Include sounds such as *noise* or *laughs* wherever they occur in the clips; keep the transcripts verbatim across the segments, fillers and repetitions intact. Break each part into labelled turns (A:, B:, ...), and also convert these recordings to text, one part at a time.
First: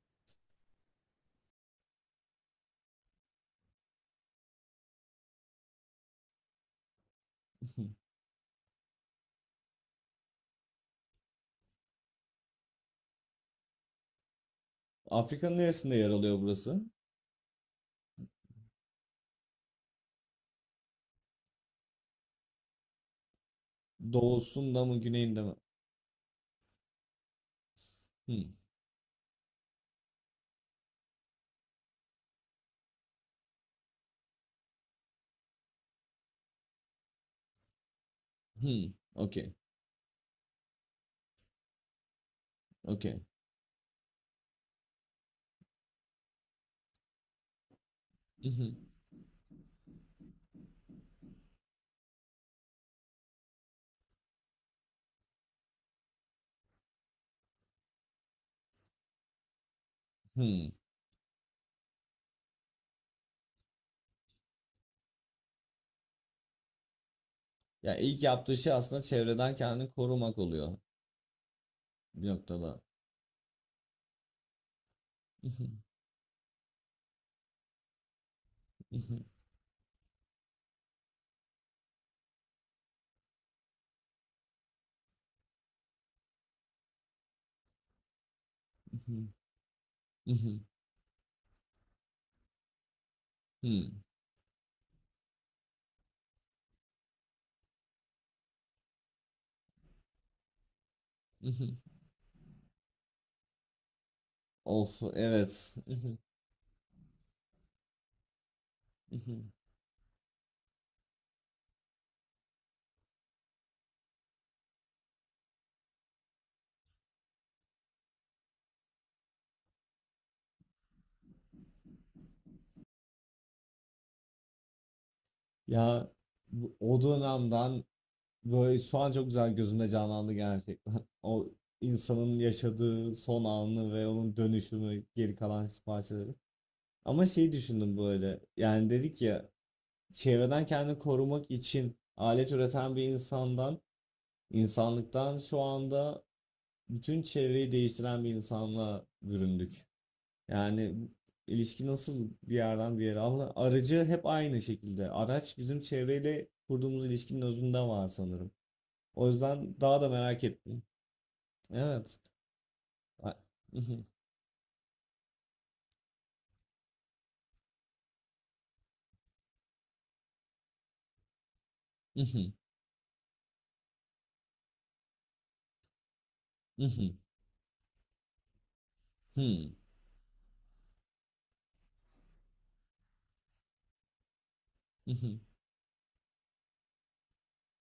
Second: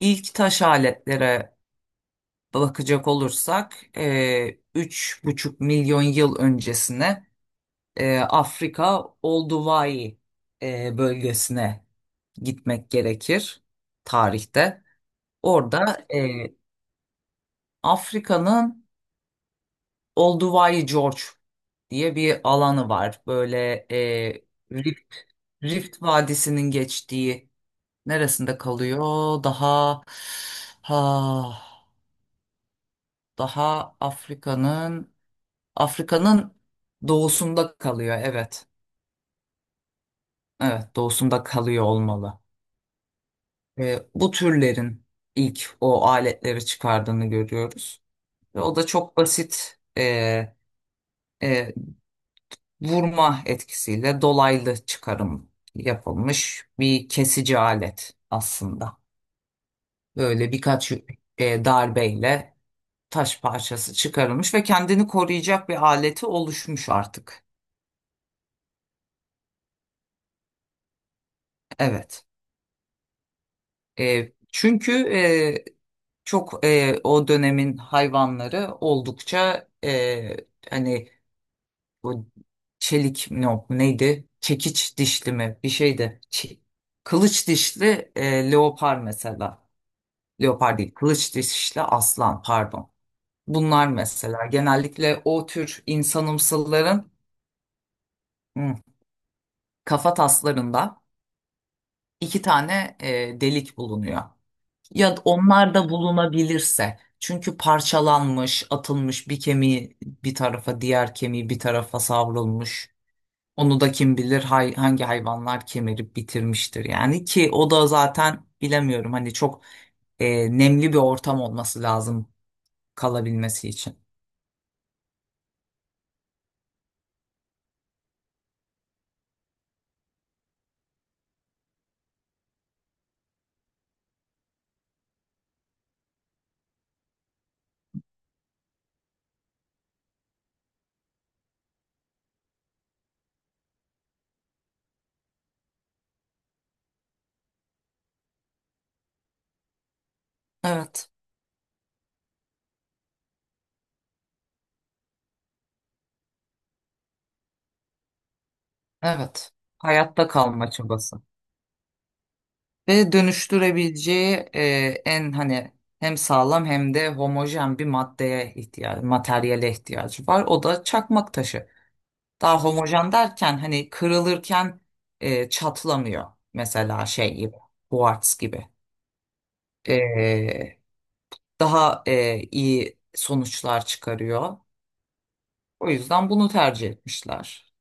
A: İlk taş aletlere bakacak olursak e, üç buçuk milyon yıl öncesine
B: Hı.
A: e, Afrika Olduvai e, bölgesine gitmek gerekir tarihte.
B: Afrika'nın neresinde
A: Orada
B: yer alıyor
A: e,
B: burası?
A: Afrika'nın Olduvai Gorge diye bir alanı var. Böyle e,
B: Doğusunda mı,
A: Rift,
B: güneyinde mi?
A: Rift Vadisi'nin geçtiği
B: Hmm.
A: neresinde kalıyor? Daha ha, daha Afrika'nın Afrika'nın doğusunda kalıyor. Evet.
B: Hmm. Okey.
A: Evet, doğusunda kalıyor olmalı.
B: Okey.
A: Ee, bu türlerin ilk o aletleri çıkardığını görüyoruz. Ve o
B: Mhm.
A: da çok basit, e, e, vurma etkisiyle dolaylı çıkarım yapılmış bir kesici alet aslında. Böyle
B: Hmm.
A: birkaç e, darbeyle taş parçası çıkarılmış ve kendini koruyacak bir aleti oluşmuş artık.
B: Ya ilk yaptığı şey aslında çevreden kendini korumak oluyor
A: Evet.
B: bir noktada.
A: E, çünkü e,
B: Mhm.
A: çok, e, o dönemin hayvanları
B: Mhm.
A: oldukça, e, hani bu çelik mi yok, neydi? Çekiç dişli mi bir şeydi. Çe- kılıç dişli e, leopar
B: Mhm.
A: mesela.
B: Mhm.
A: Leopar değil, kılıç dişli aslan pardon. Bunlar
B: Hmm.
A: mesela genellikle o tür insanımsılların hı, kafa taslarında
B: Mhm.
A: iki tane e, delik bulunuyor.
B: Of
A: Ya da onlar
B: evet.
A: da
B: Mhm.
A: bulunabilirse. Çünkü parçalanmış, atılmış bir
B: Mhm.
A: kemiği bir tarafa, diğer kemiği bir tarafa savrulmuş. Onu da kim bilir hay- hangi hayvanlar kemirip bitirmiştir yani ki o da zaten bilemiyorum, hani çok e, nemli bir ortam olması lazım kalabilmesi için.
B: Ya bu- o dönemden böyle şu an çok güzel gözümde canlandı gerçekten. *laughs* O insanın yaşadığı son anı ve onun dönüşümü geri kalan parçaları. Ama şey düşündüm böyle. Yani dedik ya, çevreden kendini korumak için alet üreten bir insandan, insanlıktan şu anda bütün çevreyi değiştiren bir insanla büründük. Yani
A: Evet,
B: ilişki nasıl bir yerden bir yere, ama aracı hep aynı şekilde. Araç bizim çevreyle kurduğumuz ilişkinin özünde var sanırım. O
A: evet.
B: yüzden daha da
A: Hayatta
B: merak
A: kalma
B: ettim.
A: çabası.
B: Evet.
A: Ve
B: A- *laughs*
A: dönüştürebileceği, e, en hani hem sağlam hem de homojen bir maddeye ihtiyacı, materyale ihtiyacı var. O da çakmak taşı. Daha homojen derken hani kırılırken e, çatlamıyor. Mesela şey gibi, kuartz gibi. E, Daha e, iyi sonuçlar çıkarıyor. O yüzden bunu tercih etmişler.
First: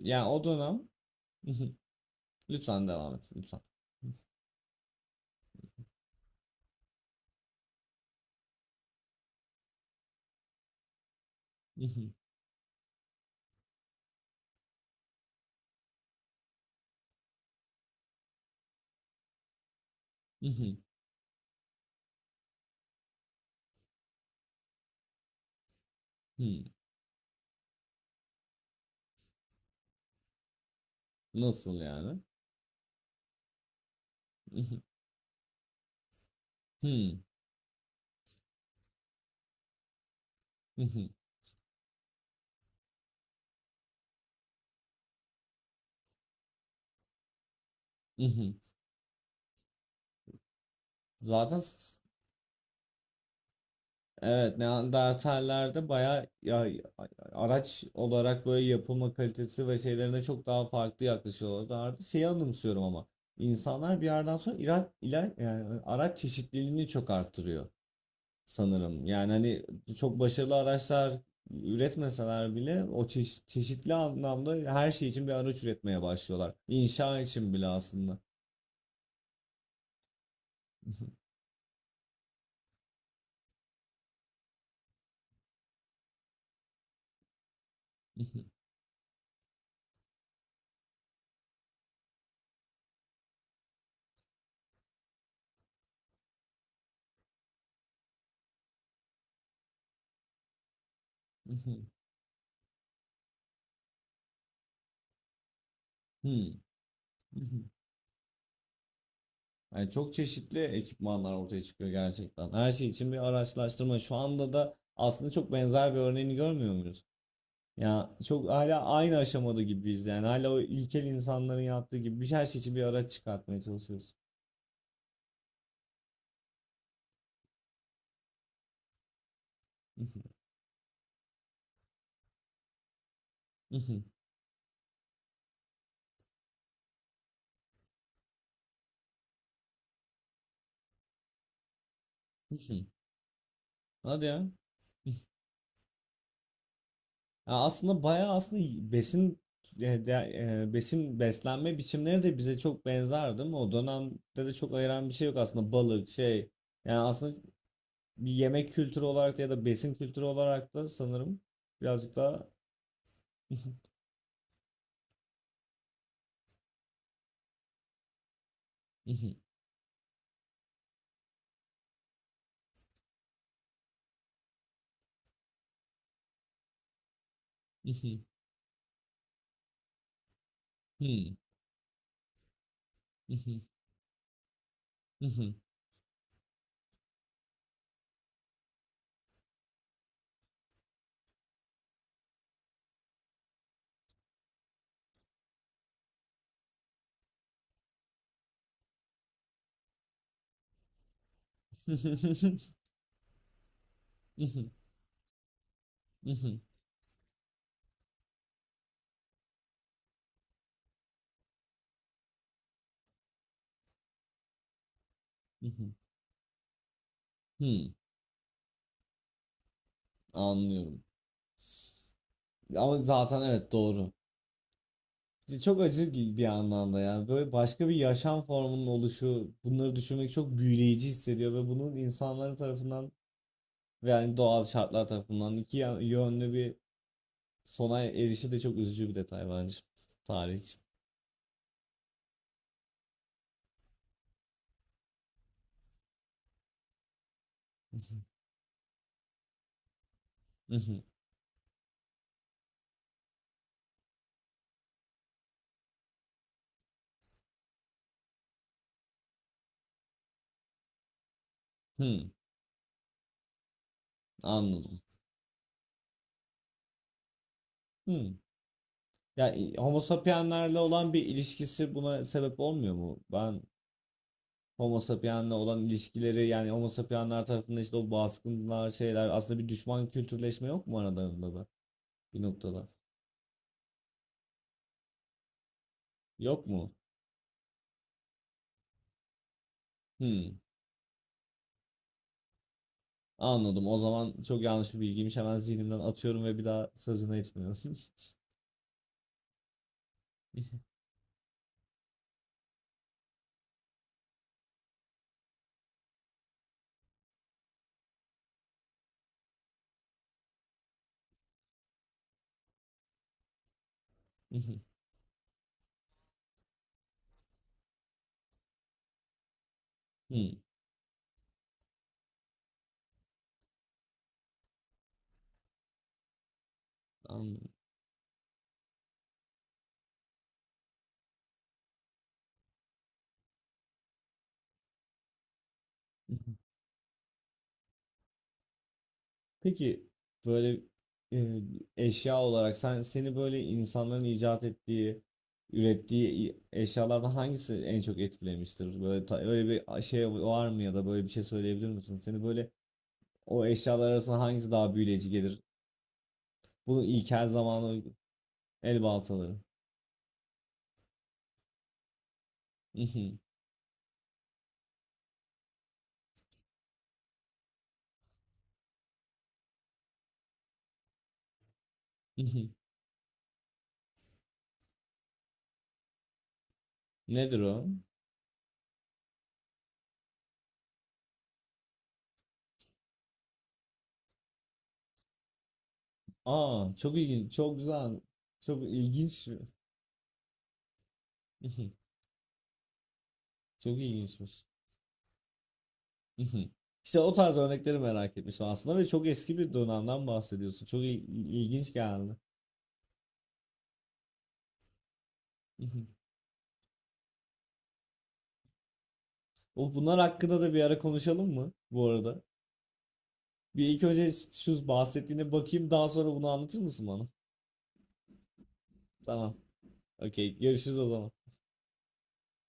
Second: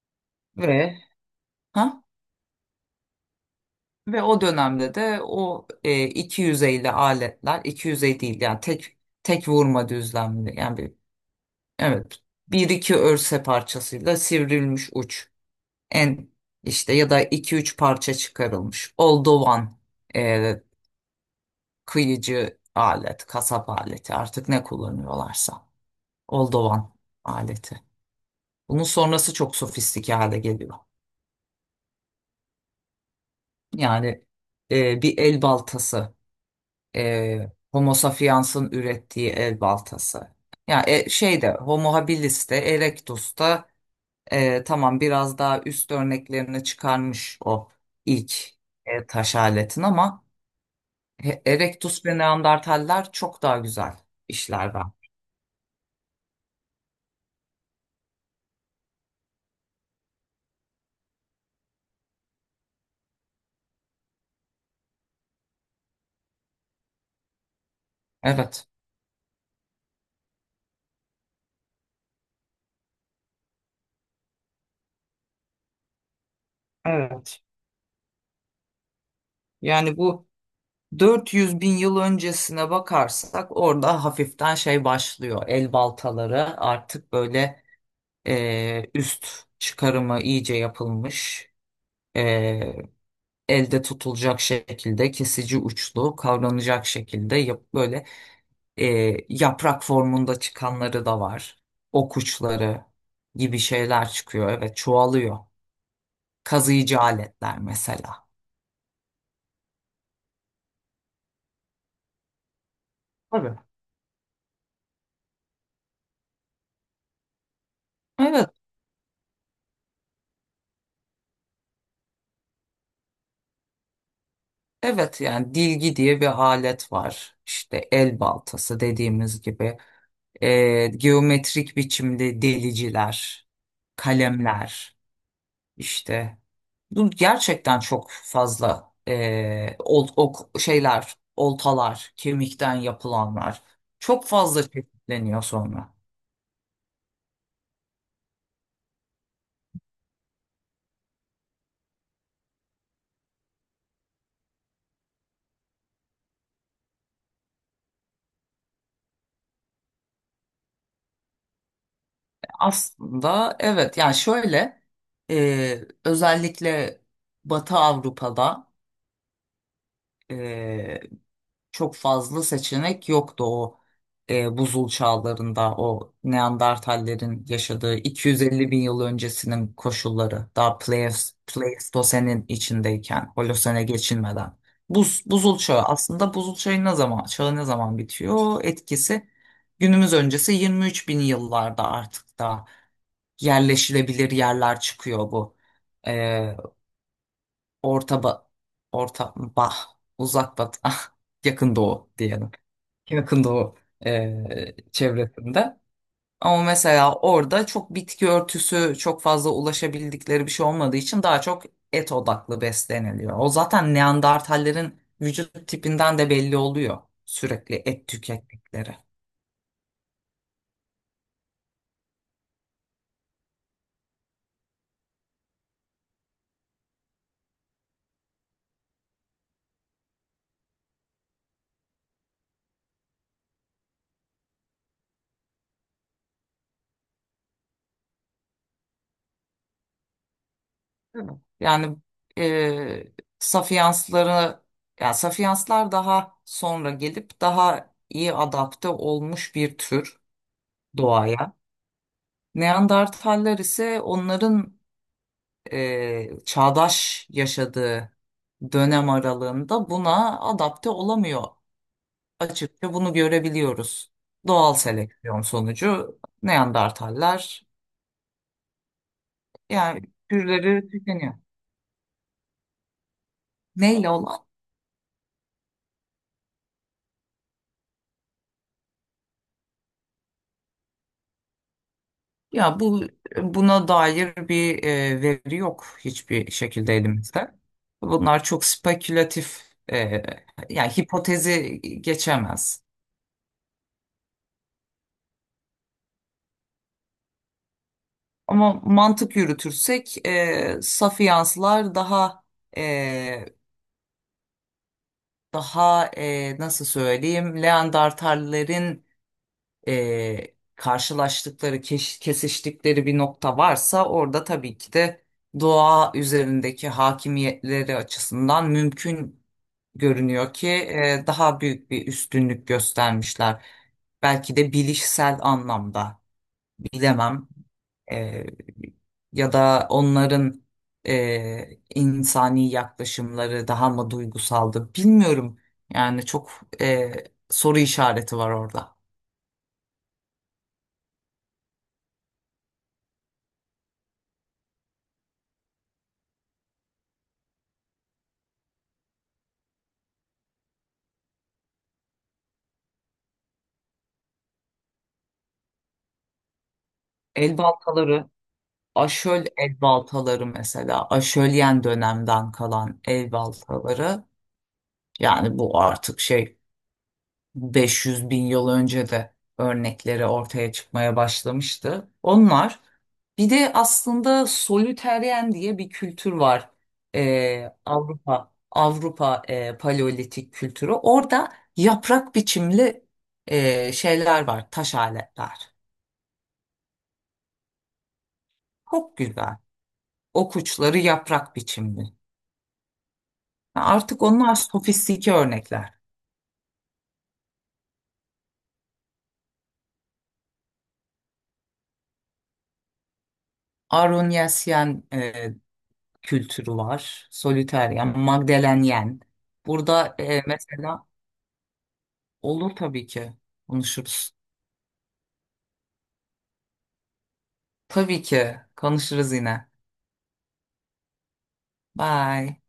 B: Yani o dönem
A: Ve
B: *laughs*
A: ha?
B: lütfen devam et. Lütfen.
A: Ve o dönemde de o e, iki yüz elli aletler, iki yüz elli değil yani tek tek vurma düzlemli, yani bir, evet,
B: *laughs*
A: bir iki örse parçasıyla sivrilmiş uç en işte, ya da iki üç parça çıkarılmış oldovan, e, kıyıcı alet, kasap aleti artık ne kullanıyorlarsa oldovan aleti. Bunun sonrası çok sofistike hale geliyor.
B: Nasıl yani?
A: Yani e, bir el baltası,
B: *laughs*
A: e, Homo sapiens'in ürettiği el baltası. Yani e, şeyde Homo habilis de Erectus da, e, tamam, biraz daha üst örneklerini çıkarmış o ilk e, taş aletin, ama He-
B: Zaten s-
A: Erectus ve Neandertaller çok daha güzel
B: evet,
A: işler var.
B: Neandertallerde bayağı ya, ya- araç olarak böyle yapılma kalitesi ve şeylerine çok daha farklı yaklaşıyorlardı. Şeyi anımsıyorum ama insanlar bir yerden sonra ira- ila- yani araç çeşitliliğini çok arttırıyor
A: Evet.
B: sanırım. Yani hani çok başarılı araçlar üretmeseler bile o çeşi- çeşitli anlamda her şey için bir araç üretmeye başlıyorlar. İnşa
A: Evet.
B: için bile aslında.
A: Yani bu
B: *laughs*
A: 400 bin yıl öncesine bakarsak orada hafiften şey başlıyor. El baltaları artık böyle e, üst çıkarımı iyice yapılmış. e, Elde tutulacak şekilde, kesici uçlu, kavranacak şekilde yap, böyle e, yaprak formunda çıkanları da var. Ok uçları gibi şeyler çıkıyor. Evet, çoğalıyor.
B: Hmm.
A: Kazıyıcı aletler mesela.
B: Yani çok çeşitli ekipmanlar ortaya çıkıyor gerçekten. Her şey için bir
A: Tabii.
B: araçlaştırma. Şu anda da aslında çok benzer bir örneğini görmüyor muyuz? Ya çok
A: Evet.
B: hala aynı aşamada gibiyiz yani. Hala o ilkel insanların yaptığı gibi bir her şey için bir araç çıkartmaya çalışıyoruz.
A: Evet, yani dilgi diye bir alet var. İşte el baltası dediğimiz gibi. E, geometrik biçimde deliciler,
B: *laughs*
A: kalemler, işte, bu gerçekten çok fazla eee ol, ok, şeyler, oltalar, kemikten yapılanlar, çok
B: Hadi ya.
A: fazla çeşitleniyor sonra.
B: Ya aslında bayağı aslında besin e, de- e, besin beslenme biçimleri de bize çok benzer değil mi? O dönemde de çok ayıran bir şey yok aslında, balık şey. Yani aslında bir yemek kültürü olarak da ya da besin kültürü olarak da sanırım birazcık daha
A: Aslında evet,
B: *laughs*
A: yani şöyle, eee, özellikle Batı Avrupa'da e, çok fazla seçenek yoktu o e, buzul çağlarında. O Neandertallerin yaşadığı 250 bin yıl öncesinin koşulları, daha Pleis- Pleistosen'in içindeyken Holosen'e geçilmeden. Buz, buzul çağı, aslında buzul çağı ne zaman, çağı ne zaman bitiyor? Etkisi günümüz öncesi 23 bin yıllarda artık da yerleşilebilir yerler çıkıyor bu. E, orta ba, orta bah Uzak batı *laughs* yakın doğu diyelim, yakında o e, çevresinde. Ama mesela orada çok bitki örtüsü, çok fazla ulaşabildikleri bir şey olmadığı için daha çok et odaklı besleniliyor. O zaten Neandertallerin vücut tipinden de belli oluyor sürekli et tükettikleri.
B: anlıyorum. Ama zaten evet doğru. Çok acı gi- bir anlamda ya. Böyle başka bir yaşam formunun oluşu, bunları düşünmek çok büyüleyici hissediyor ve bunun insanlar tarafından ve yani doğal şartlar tarafından iki ya- yönlü bir sona erişi de çok üzücü bir detay bence. Tarih için.
A: Değil mi? Yani e, Sapiensları yani Sapienslar daha sonra gelip daha iyi adapte olmuş bir tür
B: Mhm.
A: doğaya. Neandertaller ise onların e, çağdaş yaşadığı dönem aralığında buna adapte olamıyor.
B: Hmm,
A: Açıkça bunu görebiliyoruz. Doğal
B: anladım.
A: seleksiyon sonucu Neandertaller,
B: Hmm. Ya i- Homo
A: yani
B: sapienslerle
A: türleri
B: olan bir
A: tükeniyor.
B: ilişkisi buna sebep olmuyor mu? Ben
A: Neyle olan?
B: Homo sapiensle olan ilişkileri, yani Homo sapiensler tarafından, işte o baskınlar şeyler, aslında bir düşman kültürleşme yok mu aralarında da bir
A: Ya
B: noktada?
A: bu buna dair bir e, veri yok hiçbir
B: Yok mu?
A: şekilde elimizde. Bunlar çok spekülatif, e,
B: Hmm,
A: yani hipotezi geçemez.
B: anladım. O zaman çok yanlış bir bilgiymiş. Hemen zihnimden atıyorum ve bir daha sözüne etmiyorum.
A: Ama mantık yürütürsek, e,
B: *laughs*
A: saf daha e, daha, e, nasıl söyleyeyim, Leandertallerin e, karşılaştıkları, keş- kesiştikleri bir nokta varsa orada tabii ki de doğa üzerindeki hakimiyetleri açısından mümkün görünüyor
B: Hmm,
A: ki e, daha büyük bir üstünlük göstermişler. Belki de bilişsel anlamda bilemem.
B: anladım.
A: Ee, Ya da onların e, insani yaklaşımları daha mı duygusaldı bilmiyorum. Yani çok e, soru işareti var orada.
B: Peki böyle e, eşya olarak sen seni böyle insanların icat ettiği, ürettiği i- eşyalardan hangisi en çok etkilemiştir? Böyle ta- öyle bir şey var mı, ya da böyle bir şey söyleyebilir misin? Seni böyle o eşyalar arasında hangisi daha büyüleyici gelir? Bunun ilkel
A: El
B: zamanı
A: baltaları,
B: el
A: aşöl
B: baltaları.
A: el baltaları mesela, aşölyen dönemden kalan el
B: *laughs*
A: baltaları, yani bu artık şey, 500 bin yıl önce de örnekleri ortaya çıkmaya başlamıştı. Onlar, bir de aslında solüteryen diye bir kültür var.
B: Nedir
A: Ee,
B: o?
A: Avrupa Avrupa e, paleolitik kültürü. Orada yaprak biçimli e, şeyler var, taş aletler.
B: Aa, çok ilginç, çok güzel, çok
A: Çok
B: ilginç.
A: güzel. Okuçları yaprak biçimli.
B: *laughs* Çok
A: Artık onlar
B: ilginçmiş.
A: sofistike örnekler.
B: *laughs* İşte o tarz örnekleri merak etmiştim aslında ve çok eski bir dönemden bahsediyorsun. Çok il- ilginç geldi.
A: Arunyasyen
B: *laughs*
A: kültürü var. Solitaire, yani Magdalenyen.
B: O
A: Burada
B: bunlar
A: e,
B: hakkında da bir ara
A: mesela,
B: konuşalım mı bu arada?
A: olur tabii ki
B: Bir ilk önce
A: konuşuruz.
B: şu bahsettiğine bakayım, daha sonra bunu anlatır mısın bana?
A: Tabii ki konuşuruz
B: Tamam.
A: yine.
B: Okey. Görüşürüz o zaman.
A: Bye.